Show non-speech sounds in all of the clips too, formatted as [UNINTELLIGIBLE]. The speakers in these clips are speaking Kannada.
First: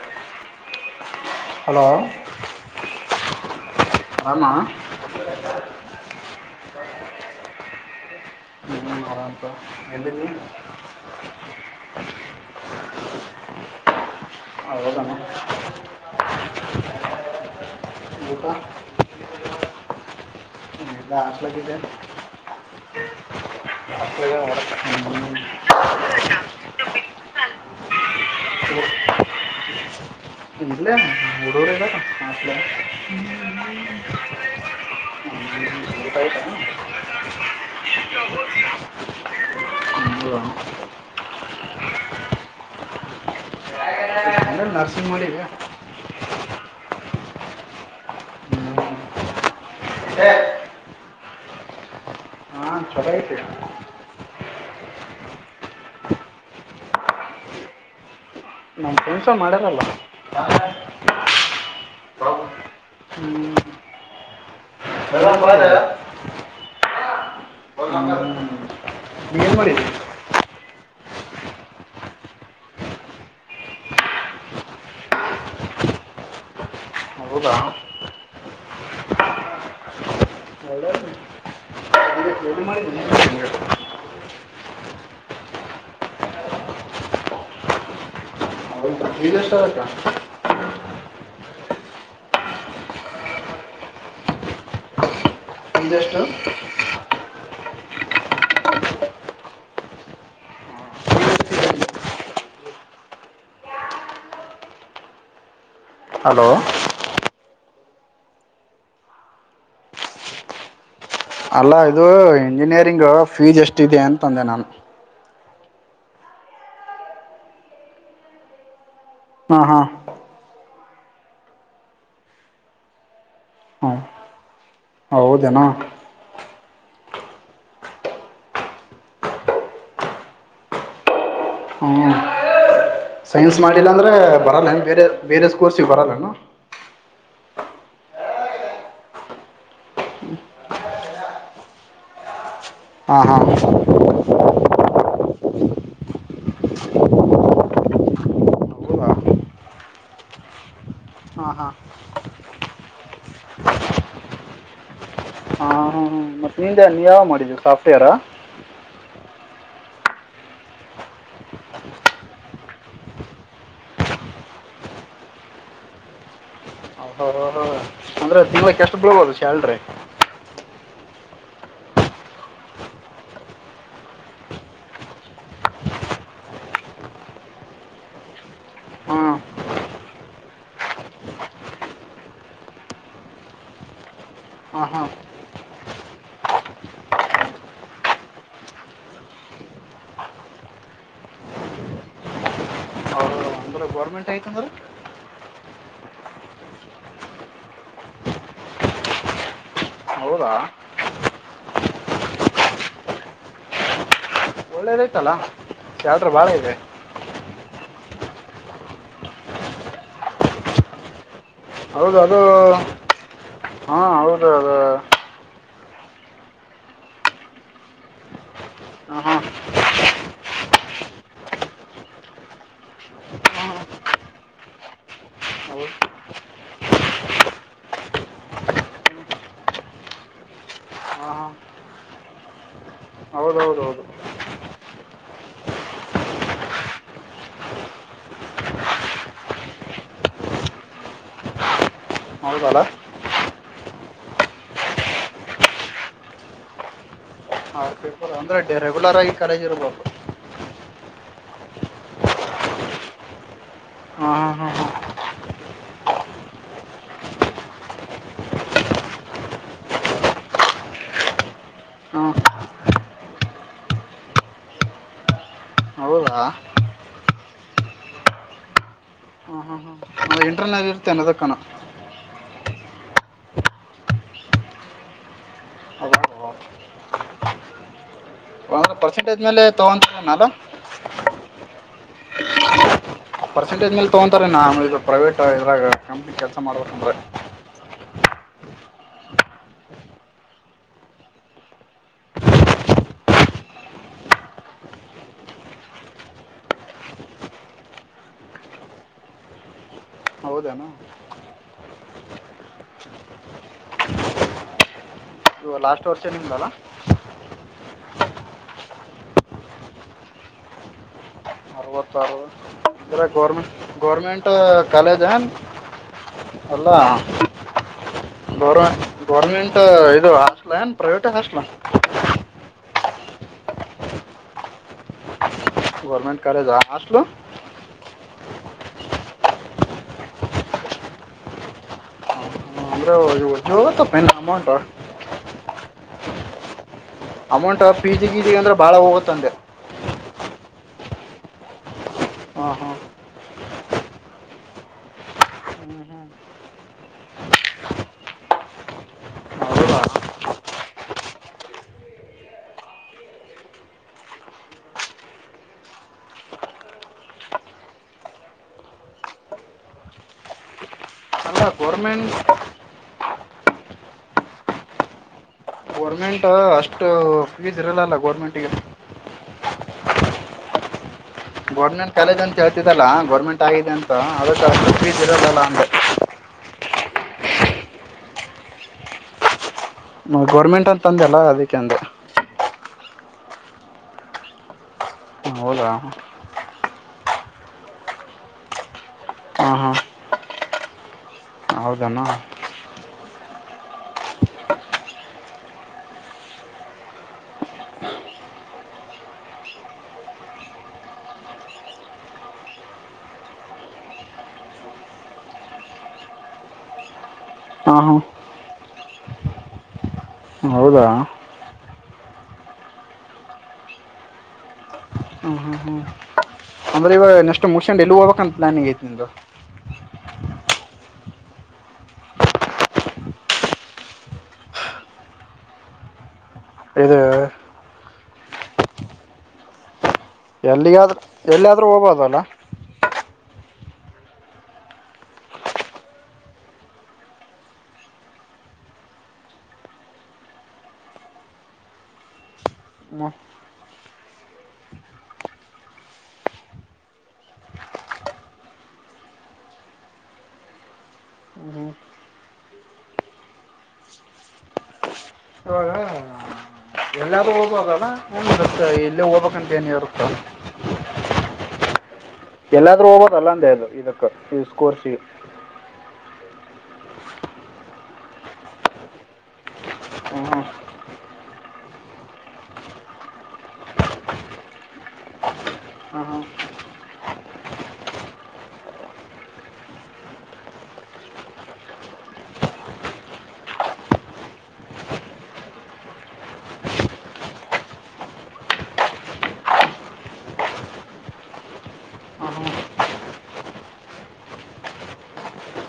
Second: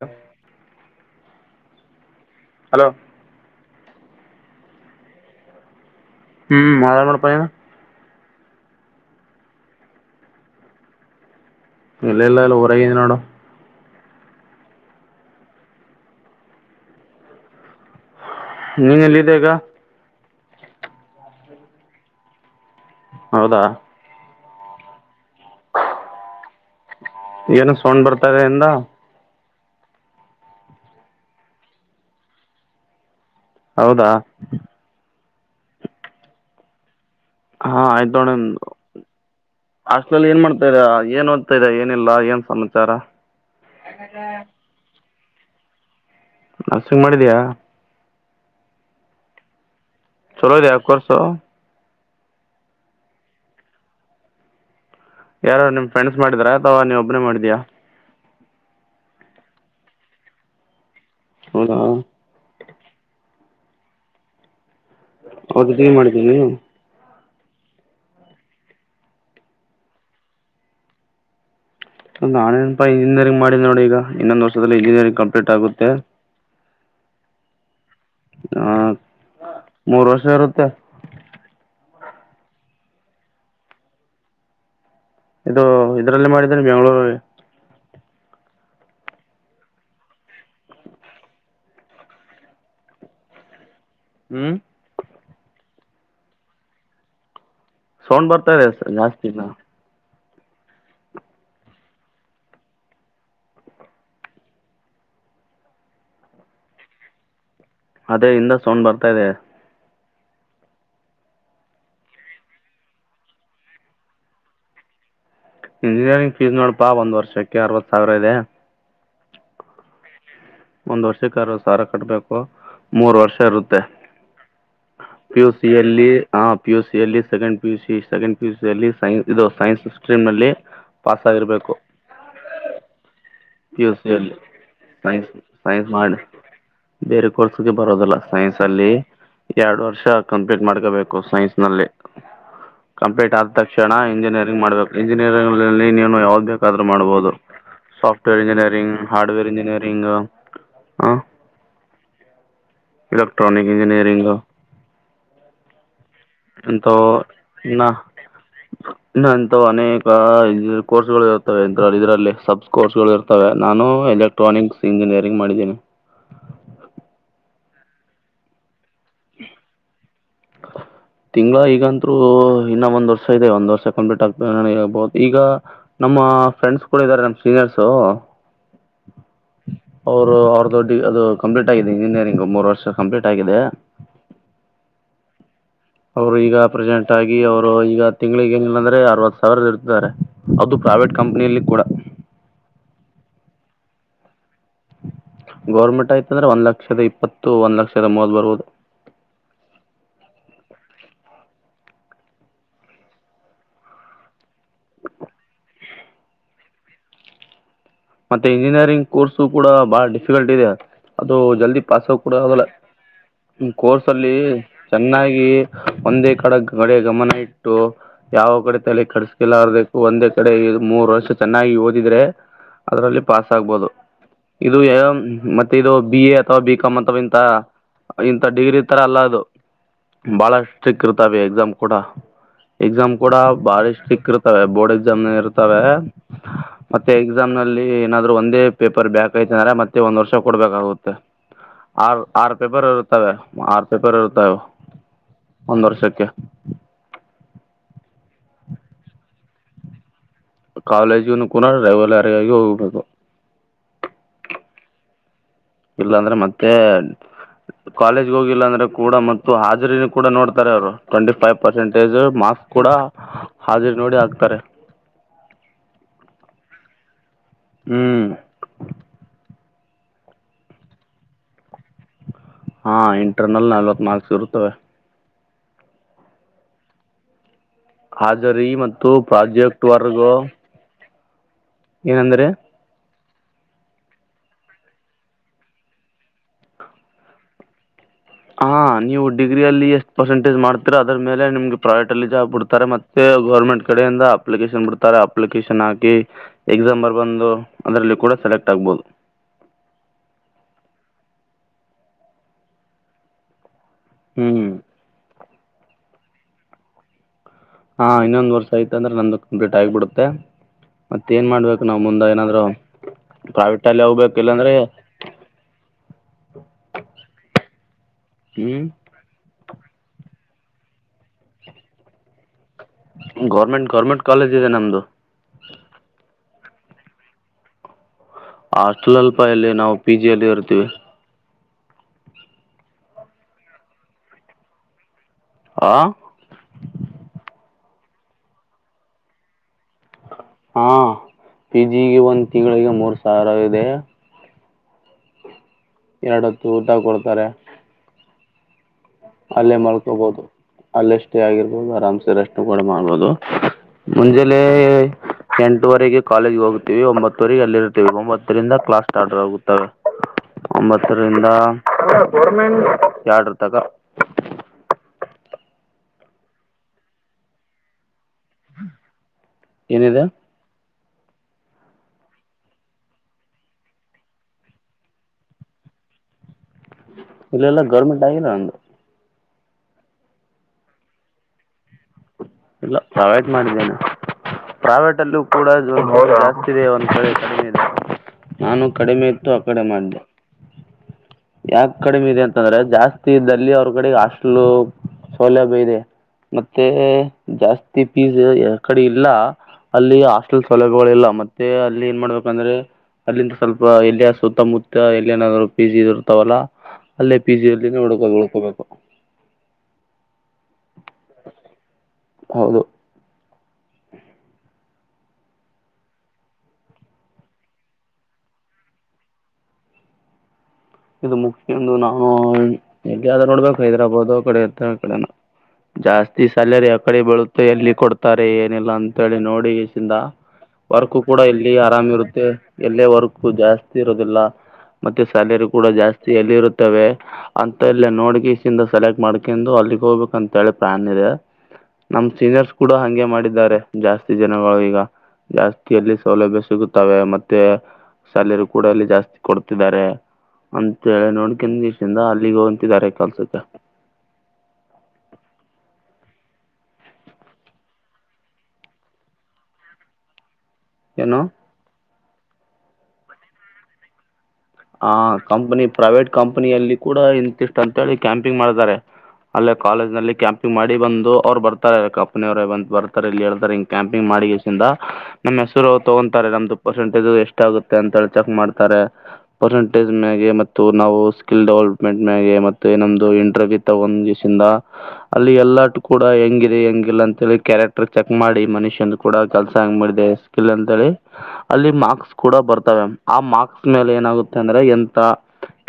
ಹ ಹಲೋ [INAUDIBLE] ನಾನ [INAUDIBLE] ಹ್ಮ್ ಆರ ಮಾಡಪಾಯ ನಿ ಆರಾಮಂತ ಎಲ್ಲಿ ಇಲ್ಲ ಇಲ್ಲಲ್ಲ ಊರಗಿಧೀನ ನೋಡು [INAUDIBLE] ಅವದಗಳನ್ನು ನೀನ್ ಎಲ್ಲಿದೆಗ ಇಗ ಆಲ ಕ [INAUDIBLE] ಹೌದಾ ಹಳರ [INAUDIBLE] ಹ್ಮ್ [UNINTELLIGIBLE] ಏನು ಸೌಂಡ್ ಬರ್ತಾರ ಎಂದ [INAUDIBLE] ಇಲ ಹಡರ ಆಲ ಹೌದಾ ಹ್ಮ ತ [INAUDIBLE] ಹಾ ಆಯ್ತು ನೋಡ ಹಸ್ಲಲ್ಲಿ ಏನ್ ಮಾಡ್ತಾದೆ ಏನ್ ಓದ್ತಾದೆ ಏನಿಲ್ಲ ಏನ್ ಸಮಾಚಾರ ಹ ಆಮೇಲೆ [INAUDIBLE] ನರ್ಸಿಂಗ್ ಮಾಡಿದೆ [INAUDIBLE] ನರ್ಸಿಂಗ್ ಮಾಡಿದ್ಯಾ ಚಲೋ ಇದಿಯಾ ಕೋರ್ಸ್ ಸ [INAUDIBLE] ಹಾ ಚರಾಯತ ಯಾರೋ ನಿಮ್ ಫ್ರೆಂಡ್ಸ್ ಮಾಡಿದಾರಾ ಅಥವಾ ನೀವ್ ಒಬ್ಬನೇ ಮಾಡಿದ್ಯಾಾ [INAUDIBLE] ನುಸ ಮಾಡ್ಯಾರಲ್ಲ ಹೌದ ಹ್ಮ್. ಹೌದ ಮಾಡಿದ್ದೀನೆ ನೀ ಅ ನೀನ್ ಮಾಡರಿ ನಾನೇನಪ ಇಂಜಿನಿಯರಿಂಗ್ ಮಾಡಿದ್ದೆ ನೋಡಿ ಈಗ ಇನ್ನೊಂದು ವರ್ಷದಲ್ಲಿ ಇಂಜಿನಿಯರಿಂಗ್ ಕಂಪ್ಲೀಟ್ ಆಗುತ್ತೆ ಹೌದಾ ಹಾ ಮೂರು ವರ್ಷ ಇರುತ್ತೆ. ಒಳ್ಳೆಯದು ಇದು ಇದ್ರಲ್ಲ ಮಾಡಿದ್ದನೆ ಬೆಂಗ್ಳೂರು. ವಿದ ಸರಕ. ಹ್ಮ್. ಎಂದಷ್ಟು. ಸೋೊಂಡ್ ಬರ್ತಾರೆ ಜಾಸ್ತಿನ ಹಲೋ ಅದೇ ಇಂದ ಸೌಂಡ್ ಬರ್ತಾ ಇದೆ ಅಲ್ಲ ಇದು ಇಂಜಿನಿಯರಿಂಗ್ ಫೀಸ್ ಎಷ್ಟ ಇದೆ ಅಂತಂದೆ ನಾನು ಇಂಜಿನಿಯರಿಂಗ್ ಫೀಸ್ ನೋಡಪಾ ಒಂದ್ ವರ್ಷಕ್ಕೆ ಅರವತ್ ಸಾವಿರ ಇದೆ ಹಾ ಹಾ ಒಂದ್ ವರ್ಷಕ್ಕಾರ ಸಾರ ಕಟ್ಬೇಕು ಮೂರ್ ವರ್ಷ ಇರುತ್ತೆ ಹ್ಞೂ ಹೌದೇನೋ ಪಿಯುಸಿಯಲ್ಲಿ ಆ ಪಿ ಯುಸ ಅಲ್ಲಿ ಸೆಕೆಂಡ್ ಪ ಯುಸ ಸೆಕೆಂಡ್ ಪ ಯುಸ ಅಲ್ಲಿ ಸೈನ್ಸ್ ಇದು ಸೈನ್ಸ್ ಸ್ಟ್ರೀಮ್ ನಲ್ಲಿ ಪಾಸ್ ಆಗಿರ್ಬೇಕು ಹ್ಞೂ ಸೈನ್ಸ್ ಮಾಡಿಲ್ಲ ಅಂದ್ರೆ ಬರಲ್ಲ ಬೇರೆ ಸೈನ್ಸ್ ಬೇರೆ ಕೋರ್ಸಿ ಸೈನ್ಸ್ ಮಾಡಿ ಬರಲ್ಲನು ಬೇರೆ ಕೋರ್ಸ್ಗೆ ಬರೋದಲ್ಲ ಸೈನ್ಸ್ ಅಲ್ಲಿ ಎರಡು ವರ್ಷ ಕಂಪ್ಲೀಟ್ ಮಾಡ್ಕೋಬೇಕು ಸೈನ್ಸ್ ನಲ್ಲಿ ಹಾಂ ಕಂಪ್ಲೀಟ್ ಹಾಂ ಆದ ತಕ್ಷಣ ಇಂಜಿನಿಯರಿಂಗ್ ಮಾಡ್ಬೇಕು ಇಂಜಿನಿಯರಿಲ್ಲಿ ನೀನು ಯಾವ್ದ್ ಬೇಕಾದ್ರು ಮಾಡ್ಬಹುದು ಸಾಫ್ಟ್ವೇರ್ ಇಂಜಿನಿಯರಿಂಗ್ ಹೌದಾ ಹಾರ್ಡ್ವೇರ್ ಇಂಜಿನಿಯರಿಂಗ್ ಹ ಹಾಂ ಹಾಂ ಎಲೆಕ್ಟ್ರಾನಿಕ್ ಇಂಜಿನಿಯರಿಂಗ್ ಹಾಂ ನಿಂದೆ ನೀ ಇಂಥವು ಯಾವ್ ಮಾಡಿದೀವಿ ಇನ್ನೂ ಸಾಫ್ಟ್ವೇರಾ ಇನ್ನೂ ಅನೇಕ ಕೋರ್ಸ್ ಗಳು ಇರ್ತವೆ ಇದ್ರಲ್ಲಿ ಇದರಲ್ಲಿ ಸಬ್ ಕೋರ್ಸ್ಗಳು ಇರ್ತವೆ ನಾನು ಎಲೆಕ್ಟ್ರಾನಿಕ್ಸ್ ಇಂಜಿನಿಯರಿಂಗ್ ಮಾಡಿದ್ದೀನಿ ಅಂದ್ರೆ ದೀವಕ್ಕೆ ುಬದು ಶ್ಯಾಲ್್ರರಿ ತಿಂಗಗಳ ಈಗಂತರು ಇನ್ನ ಒಂದ್ ವರ್ಷ ಇದೆ ಒಂದ್ ವರ್ಷ ಕಂ್ಿಟ್ ಆಗ್ ನಬಹುದು ಈಗ ನಮ್ಮ ಫ್ರೆಂಡ್ಸ್ ಕೂಡ ಇದಾರೆ ನಮ್ ಸೀನಿಯರ್ಸು ಹಾಂ ಅವರು ಅವ್ರ ದೊಡ್ಡ ಅದು ಕಂಪ್ಲೀಟ್ ಆಗಿದೆ ಇಂಜಿನಿಯರಿಂಗ್ ಮೂರು ವರ್ಷ ಕಂಪ್ಲೀಟ್ ಆಗಿದೆ ಹಾಂ ಹಾಂ ಅವರು ಈಗ ಪ್ರೆಸೆಂಟ್ ಆಗಿ ಅವರು ಈಗ ತಿಂಗಳಿಗೆ ಏನಿಲ್ಲಾಂದ್ರೆ ಅರವತ್ತು ಸಾವಿರದ ಇರ್ತಾರೆ ಅದು ಪ್ರೈವೇಟ್ ಕಂಪ್ನಿಯಲ್ಲಿ ಕೂಡ. ಎಂಟ್ ಆಐತಂದೀ ಗೌರ್ಮೆಂಟ್ ಆಯ್ತ ಅಂದ್ರೆ ಒಂದ್ ಲಕ್ಷದ ಇಪ್ಪತ್ತು ಒಂದ್ ಲಕ್ಷದ ಮೂವದ ಬರುವುದು ಹೌದಾ ೈತಲ್ಲ ಯಲ್್ರೂ ಬಾಳ ಇದೆ ಮತ್ತೆ ಇಂಜಿನಿಯರಿಂಗ್ ಕೋರ್ಸು ಕೂಡ ಬಾಳ ಡಿಫಿಕಲ್ಟ್ ಇದೆ ದು ಜಲ್ದಿ ಪಸ್ ಹೌದು ಕೂಡ ಅದು ಅದಲ್ಲ ಕೋರ್ಸ ಹಾಂ ಅಲ್ಲಿ ಹೌದು ಅದು ಚೆನ್ನಾಗಿ ಒಂದೇ ಕಡೆ ಕಡೆ ಗಮನ ಇಟ್ಟು ಯಾವ ಕಡೆ ತಲೆ ಹಾಂ ಹಾಂ ಕಡ್ಸ್ಕಲ್ಲರ್ಬೇಕು ಒಂದೇ ಕಡೆ ಮೂರ್ ವರ್ಷ ಚೆನ್ನಾಗಿ ಓದಿದ್ರೆ ಅದರಲ್ಲಿ ಪಾಸ್ ಆಗ್ಬಹುದು ಇದು ಮತ್ತೆ ಹೌದು ಇದು ಬಿ ಎ ಅಥವಾ ಬಿ ಕಾಮ್ ಅವಾ ಇಂತ ಇಂತ ಡಿಗ್ರಿ ಇತರ ಅಲ್ಲ ಅದು ಬಹಳ ಸ್ಟ್ರಿಕ್ ಹಾಂ ಇರ್ತವೆ ಹಾಂ ಎಕ್ಸಾಮ್ ಕೂಡ ಎಕ್ಸಾಮ್ ಕೂಡ ಹೌದು ಹೌದು ಬಹಳ ಹೌದು ಸ್ಟ್ರಿಕ್ ಇರ್ತಾವೆ ಬೋರ್ಡ್ ಎಕ್ಸಾಮ್ ಇರ್ತವೆ ಮತ್ತೆ ಎಕ್ಸಾಮ್ಲ್ಲಿ ಲ್ಲಿ ಏನಾದ್ರು ಒಂದೇ ಪೇಪರ್ ಬ್ಯಾಕ್ ಐತ ಅಂದ್ರ ಮತ್ತೆ ಒಂದ್ ವರ್ಷ ಕೊಡ್ಬೇಕಾಗುತ್ತೆ ಆರು ಆರು ಹೌದಲ್ಲ ಪೇಪರ್ ಇರುತ್ತವೆ ಆರು ಪೇಪರ್ ಇರುತ್ತವು ಒಂದ್ ವರ್ಷಕ್ಕೆ ಅಂದ್ರೆ ಡ ರೆಗ್ಯುಲರ್ ಆಗಿ ಕಾಲೇಜ್ ಇರ್ಬೇಕು ಕಾಲೇಜಿನ ಕೂನ ರೆವಲ್ರಿಗಾಗಿ ಹೋಗ್ಬೇಕು ಹ್ಮ ಹಾ ಹಾ ಇಲ್ಲಾಂದ್ರೆ ಮತ್ತೆ ಕಾಲೇಜ್ ಹೋಗಿಲ್ಲಾ ಅಂದ್ರೆ ಕೂಡ ಮತ್ತು ಹಾಜರಿನ ಕೂಡ ನೋಡ್ತಾರೆ ಅವರು ಟ್ವೆಂಟಿಫೈವ್ ಪರ್ಸೆಂಟೇಜ್ ಹಾಂ ಮಾ ಹಾಂ ಕೂಡ ಹಾಜರಿ ನೋಡಿ ಹಾಕ್ತಾರೆ ಹೌದಾ ಹ್ಮ್ ನಮ್ಮ ಇಂಟ್ರರ್ನಲ್ ಇರು ತೆನ್ನೋದಕ್ಕನ ಹಾ ಇಂಟರ್ನಲ್ ನ ಅಲ್ವತ್ತು ಮಾರ್ಕ್ಸ್ ಇರುತವೆ ಹದು ರಿ ಅಂದ್ರೆ ಮತ್ತು ಪರ್ಸೆಂಟೇಜ್ ಮೇಲೆ ಪ್ರಾಜೆಕ್ಟ್ ವರ್ಗ ತೊಗೊಂತಾರೇನಲ್ಲ ಏನಂದ್ರೆ ಆ ಪರ್ಸೆಂೇಜ್ ಮೇಲೆ ತಗೊಂತಾರೆ ನ ಪ್ರೈವೇಟ್ ಇದ್ರಾಗ ಕಂಪ್ನಿ ಕೆಲಸ ಮಾಡ್ಬೇಕಂದ್ರೆ ಹಾ ನೀವು ಡಿಗ್ರಿಯಲ್ಲಿ ಎಷ್ಟು ಪರ್ಸೆಂಟೇಜ್ ಮಾಡ್ತರಾ ಅದ್ರ ಮೇಲೆ ನಿಮಗೆ ಪ್ರೈವೇಟ್ ಅಲ್ಲಿ ಜಾಬ್ ಬಿಡ್ತಾರೆ ಮತ್ತೆ ಗರ್ಮೆಂಟ್ ಕಡೆಯಿಂದ ಅಪ್ಲಿಕೇಶನ್ ಬಿಡ್ತಾರೆ ಅಪ್ಲಿಕೇಶನ್ ಹಾಕಿ ಎಕ್ಸಾಮ ಬರ್ ಬಂದು ಅದರಲ್ಲಿ ಕೂಡ ಸೆಲೆಕ್ಟ್ ಆಗ್ಬಹುದು ಹೌದನಾ ಹ್ಮ್ ಇದು ಲಾಸ್ಟ್ ವರ್ಷಾ ನಿಮ್ದಲಾ ಹಾ ಇನ್ನೊಂದ್ ವರ್ಷ ಐತ್ ಅಂದ್ರ ನಂದು ಕಂಪ್ಲೀಟ್ ಆಗಿಬಿಡುತ್ತೆ ಮತ್ತ ಏನ್ ಮಾಡ್ಬೇಕು ನಾವು ಮುಂದೆ ಅರವತ್ತಾರು ಏನಾದರೂ ಅಂದ್ರೆ ಗೌರ್ಮೆಂಟ್ ಪ್ರೈವೇಟಲ್ಲಿ ಹೋಗ್ಬೇಕು ಗೌರ್ಮೆಂಟ್ ಇಲ್ಲಾಂದರೆ ಕಾಲೇಜ್ ಏನು ಅಲ್ಲಾ ಹ್ಞೂ ಗೌರ್ಮ್ ಗೌರ್ಮೆಂಟ್ [INAUDIBLE] ಇದು ಹಾಸ್ಟಲ್ ಏನ್ private hostel government government college ಇದೆ ನಮ್ದು ಗೌರ್ಮೆಂಟ್ ಕಾಲೇಜ್ ಹಾಸ್ಟೆಲ್ ಹಾಸ್ಟೆಲ್ ಅಲ್ಪಾ ಇಲ್ಲಿ ನಾವು ಪಿ ಜಿ ಅಲ್ಲಿ ಇರ್ತೀವಿ ಅಂದ್ರೆ ಇವು ಜೋವುತಪ್ಪಾ ಇನ್ನ ಅಮೌಂಟ್ ಹಾ ಅಮೌಂಟೋ ಪಿಜಿ ಗಿಜಿ ಅಂದ್ರ ಭಾಳಾ ಹೋಗುತ್ತಂದೆ ಹಾ ಪಿಜಿ ಈಗಿ ಒಂದ ಹಾಂ ತಿಂಗಳಿಗೆ ಹಾಂ ಮೂರ್ ಸಾ ಸಾವಿರ ಹೋಗಿದೆ ಹ್ಞೂ ಹ್ಞೂ ಎರಡ ಹೊತ್ತು ಊಟಾ ಕೊಡ್ತಾರೆ ಅಲ್ಲೇ ಹೌದಾ ಮಲ್ಕೊಬೋದು ಅಲ್ಲೇ ಸ್ಟೇ ಆಗಿರಬೋದು ಆರಾಮ್ಸೆ ರೆಸ್ಟ್ ಕೂಡಾ ಮಾಡ್ಬೋದು ಮುಂಜಲೇ ಎಂಟುವರಿಗಿ ಕಾಲೇಜ್ ಹೋಗುತ್ತೀವಿ ಒಂಬತ್ತುವರಿಗೆ ಅಲ್ಲಿರ್ತೀವಿ ಒಂಬತ್ತರಿಂದ ಕ್ಲಾಸ್ ಸ್ಟಾರ್ಟ ಆಗುತ್ತವೆ ಒಂಬತ್ತರಿಂದ ಅಲ್ಲ ಅಲ್ಲಾ ಗೌರ್ಮೆಂಟ್ ಗೌರ್ಮೆಂಟ್ ಎರಡೂರ್ ತಕ ಗೌರ್ಮೆಂಟು ಅಷ್ಟ ಫೀಸ್ ಇರಲ್ಲಲ್ಲಾ ಗೌರ್ಮೆಂಟಿಗೆ ಏನಿದೆ ಗೌರ್ಮೆಂಟ್ ಕಾಲೇಜ್ ಅಂತ ಹೇಳ್ತಿದಲ್ಲಾ ಗೌರ್ಮೆಂಟ್ ಆಗಿದೆ ಅಂತ ಅದಕ ಅಷ್ಟ ಫೀಸ್ ಇರಲಲ್ಲ ಅಂದೆ ಇಲ್ಲಲ್ಲಾ ಗೌರ್ಮೆಂಟ್ ಆಗಿಲ್ಲಾ ನಂದು ಮತ್ತ್ ಗೌರ್ಮೆಂಟ್ ಅಂತಂದೆಲ್ಲಾ ಅದಿಕ್ಕೆ ಅಂದೆ ಇಲ್ಲ ಪ್ರಾವೇಟ್ ಮಾಡಿದ್ದೇನೆ ಪ್ರಾವೇಟ್ ಅಲ್ಲೂ ಹ್ಮ್, ಕೂಡಾ ಹೌದಾ [UNINTELLIGIBLE] ಸರಿ ಕಡಿಮೆ ಇದೆ ನಾನು ಕಡಿಮೆ ಇತ್ತು ಆ ಹಾ ಕಡೆ ಹಾ ಮಾಡ್ದೆ ಯಾಕ್ ಹೌದಣ ಕಡಿಮೆ ಹಾ ಇದೆ ಅಂತಂದ್ರೆ ಜಾಸ್ತಿ ಫ್ರೀ ಇದ್ದಲ್ಲಿ ಅವ್ರ ಕಡೆ ಹಾಸ್ಟೆಲು ಸೌಲಭ್ಯ ಇದೆ ಮತ್ತೆ ಜಾಸ್ತಿ ಫೀಜ್ ಯಕಡಿ ಇಲ್ಲಾ ಅಲ್ಲಿ ಹಾಸ್ಟೆಲ್ ಸೌಲಭ್ಯಗಳ ಇಲ್ಲ ಮತ್ತೆ ಅಲ್ಲಿ ಏನ್ ಮಾಡ್ಬೇಕಂದ್ರೆ ಅಲ್ಲಿಂದ ಸ್ವಲ್ಪ ಎಲ್ಲಿಯ ಸುತ್ತಮುತ್ತ ಎಲ್ಲಿ ಏನಾದ್ರು ಪಿ ಜಿ ಇದರ್ತಾವಲ್ಲ ಅಲ್ಲೇ ಪಿ ಜಿ ಅಲ್ಲಿ ಹಾ ಹುಡ್ಕೊಂಡು ಉಳಕೋಬೇಕು ಹೌದಾ ಹೌದು ಹ್ಮ್ ಹ್ಮ್ ಹ್ಮ್ ಅಂದ್ರೆ ಇವಾಗ ನೆಕ್ಸ್ಟ್ ಮುಗಿಸಕೊಂಡ ಎಲ್ಲಿ ಹೋಗ್ಬೇಕ್ ಅಂತ ಪ್ಲಾನ್ನಿಂಗ್ ಐತ್ ನಿಂದು ಇದು ಮುಗ್ಯಸ್ಕೊಂಡು ನಾವು ಎಲ್ಯಾದ್ರು ನೋಡ್ಬೇಕು ಹೈದ್ರಾಬಾದು ಕಡೆ ಇತ್ತಾ ಕಡೆನೊ ಜಾಸ್ತಿ ಈ ಸ್ಯಾಲರಿ ಯಾಕಡೆ ಇದು ಬೀಳುತೋ ಎಲ್ಲಿ ಕೊಡ್ ತಾರೆ ಏನಿಲ್ಲಾ ಅಂತೇಳಿ ನೋಡಿ [UNINTELLIGIBLE] ವರ್ಕ್ ಎಲ್ಲಿಗಾದ್ರೂ ಕೂಡಾ ಇಲ್ಲಿ ಎಲ್ಲಿಯಾದ್ರೂ ಆರಾಮ್ ಹೋಗ್ಬೋದಲ್ಲ ಇರುತ್ತೆ ಎಲ್ಲೇ ವರ್ಕ್ ವರ್ಕ್ ಜಾಸ್ತಿ ಇರೋದಿಲ್ಲ ಮತ್ತೆ ಸ್ಯಾಲರಿ ಕೂಡ ಜಾಸ್ತಿ ಎಲ್ಲಿ ಇರುತ್ತವೆ ಅಂತಲ್ಲಿ ನೋಡ್ಕೆಸಿಂದ ಸೆಲೆಕ್ಟ್ ಮಾಡ್ಕೊಂಡು ಅಲ್ಲಿಗ ಹೋಗ್ಬೇಕ ಅಂತ ಹೇಳಿ ಪ್ಲಾನ್ ಇದೆ ನಮ್ ಸೀನಿಯರ್ಸ್ ಕೂಡ ಹಂಗೆ ಹ್ಮ್ ಮಾಡಿದ್ದಾರೆ ಜಾಸ್ತಿ ಜನಗೋಳ ಈಗಾ ಜಾಸ್ತಿಯಲ್ಲಿ ಸೌಲಭ್ಯ ಸಿಗುತ್ತವೆ ಮತ್ತೆ ಸ್ಯಾಲರಿ ಕೂಡಾ ಅಲ್ಲಿ ಜಾಸ್ತಿ ಕೊಡ್ತಿದ್ದಾರೆ ಅಂತ ಹೇಳಿ ಹ್ಮ್ ನೋಡ್ಕೊಂಡ್ದೀಸಿಂದ ಅಲ್ಲಿಗ್ ಹೋಗ್ತಿದಾರೆ ಕೆಲ್ಸಕ್ಕೆ ಇವಾಗ ಮತ್ತ ಇಲ್ಲೇ ಹೋಗ್ಬೇಕಂತ ಏನ ಇರತ್ತ ಏನೋ ಎಲ್ಲಾದ್ರೂ ಹೋಗೋದಲಾ ಅಂದೆ ಇದು ಇದಕ್ ಈ ಆ ಕೋರ್ಸಿಗೆ ಕಂಪನಿ ಪ್ರೈವೇಟ್ ಕಂಪನಿಯಲ್ಲಿ ಕೂಡ ಇಂತಿಷ್ಟ್ ಅಂತ ಹೇಳಿ ಕ್ಯಾಂಪಿಂಗ್ ಮಾಡ್ತಾರೆ ಅಲ್ಲೇ ಕಾಲೇಜ್ ನಲ್ಲಿ ಹ್ಮ್ ಕ್ಯಾಂಪಿಂಗ್ ಮಾಡಿ ಬಂದು ಅವ್ರು ಬರ್ತಾರೆ ಕಂಪನಿ ಅವರ ಬರ್ತಾರೆ ಇಲ್ಲಿ ಹೇಳ್ತಾರೆ ಇಂಗೆ ಕ್ಯಾಂಪಿಂಗ್ ಮಾಡಿಸಿಂದ ನಮ್ಮ್ ಹೆಸರು ಹ್ಮ್ ಹ್ಮ್ ತಗೊಂತಾರೆ ನಮ್ದು ಪರ್ಸೆಂಟೇಜ್ ಎಷ್ಟ ಆಗುತ್ತೆ ಅಂತ ಹೇಳಿ ಚೆಕ್ ಮಾಡ್ತಾರೆ ಪರ್ಸೆಂಟೇಜ್ ಮ್ಯಾಗೆ ಮತ್ತು ನಾವು ಸ್ಕಿಲ್ ಡೆವಲಪ್ಮೆಂಟ್ ಮ್ಯಾಗೆ ಮತ್ತು ನಿಮ್ದು ಇಂಟರ್ವ್ಯೂ ಇ ತಗೊ್ ದಿವ್ಸಿಂದ ಅಲ್ಲಿ ಎಲ್ಲಾಟ ಕೂಡ ಹೆಂಗ ಇದೆ ಹೆಂಗಿಲ್ಲ ಅಂತಿ ಕ್ಯಾರೆಕ್ಟರ್ ಚೆಕ್ ಮಾಡಿ ಮನುಷ್ಯ ಕೂಡ ಕೆಲಸ ಹಂಗ ಮಾಡಿದೆ ಸ್ಕಿಲ್ ಅಂತಿ ಅಲ್ಲಿ ಮಾರ್ಕ್ಸ್ ಹ್ಮ್ ಕೂಡ ಹ್ಮ್ ಬರ್ತವೆ ಆ ಮಾರ್ಕ್ಸ್ ಮೇಲೆ ಏನುತ್ತ ಅಂದ್ರೆ ಎಂತ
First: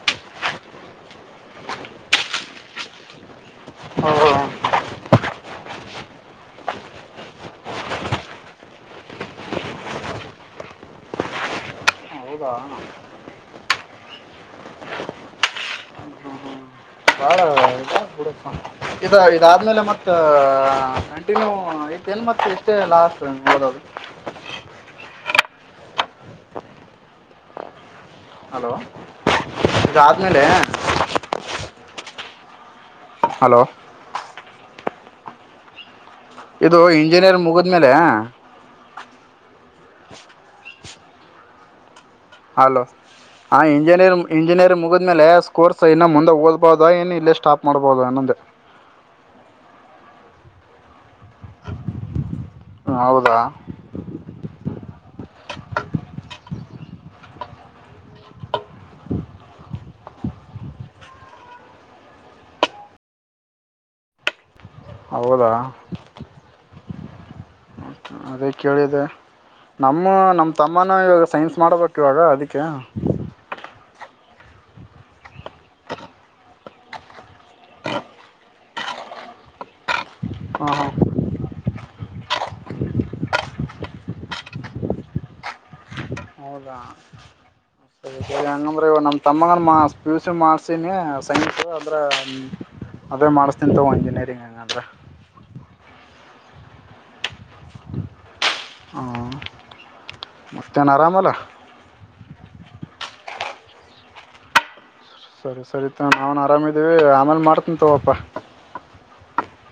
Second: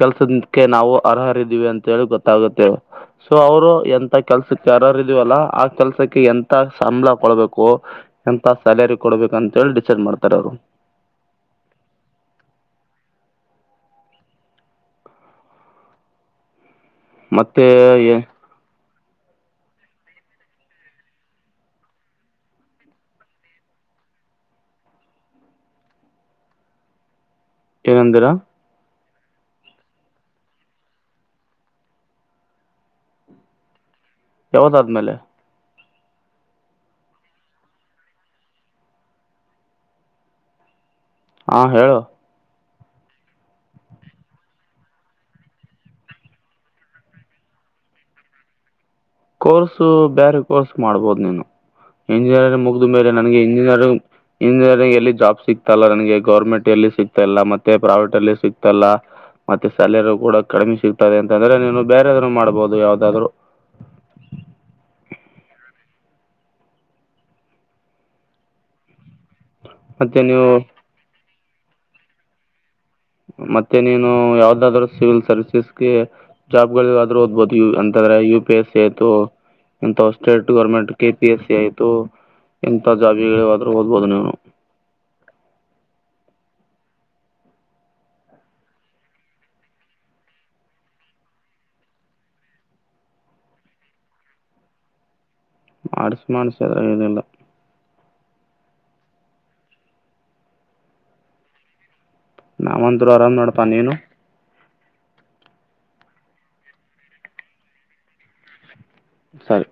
ಕೆಲ್ಸದಕ್ಕೆ ನಾವು ಅರ್ಹರಿದೀವಿ ಅಂತ ಹೇಳಿ ಗೊತ್ತಾಗುತ್ತೆ ಸೊ ಅವರು ಎಂಂತ ಹ್ಮ್ ಕೆಲ್ಸಕ್ಕೆ ಅರ್ಹರಿದೀವಲ್ಲಾ ಆ ಕೆಲ್ಸಕ್ಕೆ ಎಂತ ಸಂಬಳ ಕೊಡ್ಬೇಕು ಎಂತ ಸ್ಯಾಲರಿ ಕೊಡ್ಬೇಕು ಅಂತ ಹೇಳಿ ಡಿಸೈಡ್ ಮಾಡ್ತಾರೆ ಅವರು ಹೌದಾ ಮತ್ತೆ ಇದ ಇದಾದ್ಮೇಲೆ ಮತ್ತ ಕಂಟಿನ್ಯೂ ಐತೇನ್ ಮತ್ ಇಷ್ಟೇ ಲಾಸ್ಟ್ ನೋದದು ಕೆರಂತ ಹಲೋ ರಾತ್ ಮ ಲ ಹಲೋ ಯಾವದಾದ್ಮೇಲೆ ಇದು ಇಂಜಿನಿಯರ್ ಮುಗಿದ್ಮೇಲೆ ಹಾ ಹೇಳು ಅಲೋ ಹಾ ಇಂಜಿನಿಯರಿ್ ಇಂಜಿನಿಯರಿಂಗ್ ಮುಗಿದ್ಮೇಲೆ ಕೋರ್ಸ್ ಇನ್ನು ಮುಂದೆ ಓದ್ಬೋದಾ ಇನ್ನು ಇಲ್ಲೇ ಸ್ಟಾಪ್ ಮಾಡ್ಬೋದ ಅನ್ನೊದು ಕೋರ್ಸ ಬೇರೆ ಕೋರ್ಸ್ ಮಾಡ್ಬೋದು ನೀನು ಇಂಜಿನಿಯರಿಂಗ್ ಮುಗ್ದ ಮೇಲೆ ಹೌದಾ ನನಗೆ ಇಂಜಿನಿಯರಿಂಗ್ ಇಂಜಿನಿಯರಿಂಗ್ ಎಲ್ಲಿ ಜಾಬ್ ಸಿಗ್ತಲ್ಲ ನನಗೆ ಗವರ್ಮೆಂಟ್ ಎಲ್ಲಿ ಸಿಗ್ತಾ ಇಲ್ಲ ಮತ್ತೆ ಪ್ರೈವೇಟ್ ಅಲ್ಲಿ ಸಿಗ್ತಲ್ಲ ಮತ್ತೆ ಸ್ಯಾಲರಿ ಕೂಡ ಕಡಿಮೆ ಸಿಗ್ತದೆ ಅಂತಂದ್ರೆ ನೀನು ಬೇರೊ ಮಾಡ್ಬಹುದು ಯಾವ್ದಾದ್ರು ಹೌದಾ ಅದೇ ಕೇಳಿದೆ ನಮ್ಮ ಮತ್ತು ನೀವು ನಮ್ಮ ತಮ್ಮನ ಇವಾಗ ಸೈನ್ಸ್ ಮಾಡಬೇಕು ಇವಾಗ ಅದಕ್ಕೆ ಮತ್ತೆ ನೀನು ಯಾವ್ದಾದ್ರೂ ಸಿವಿಲ್ ಸರ್ವಿಸಸ್ಗೆ ಜಾಬ್ ಗಳಿಾದ್ರೂ ಓದ್ಬಹುದು ಯ ಎಂತಂದ್ರೆ ಯು ಪಿ ಎಸ್ ಸಿ ಆಯ್ತು ಎಂತ ಸ್ಟೇಟ್ ಗೌರ್ಮೆಂಟ್ ಹಾಂ ಕೆಪಿ ಎಸ್ ಸಿ ಆಯ್ತು ಎಂಂತ ಜಾಬ್ಗಳಿಾದ್ರೂ ಓದಬಹುದು ನೀನು ಹೌದಾ ಅ ಇವ ನಮ್ಮ ತಮ್ಮಗ ಮಾ ಪಿ ಯು ಸಿ ಮಾಡ್ಸೀಿನಿ ಸೈನ್ಸ ಅಂದರೆೆ ಅದೇ ಮಾಡ್ಿಸ್ ತಿಂತಾವ ಇಂಜಿನಿಯರಿಂಗ್ ಹಂಗ ಅಂದ್ರೆ ಮಾಡಣಿಸಿು ಮಾಣಸ ಅದ ಇಲ್ಲ ಮಸ್ತೇನ ಆರಾಮಲ್ಲ ನಾವಂತರು ಆರಾಮ್ ನೋಡ್ಪಾ ನೀನು ಸರಿ ಸರಿತ ನಾವನ್ ಆರಾಮಿದೀವಿ ಆಮೇಲೆ ಮಾಡ್ತಂತವಪ್ಪ ಸರಿ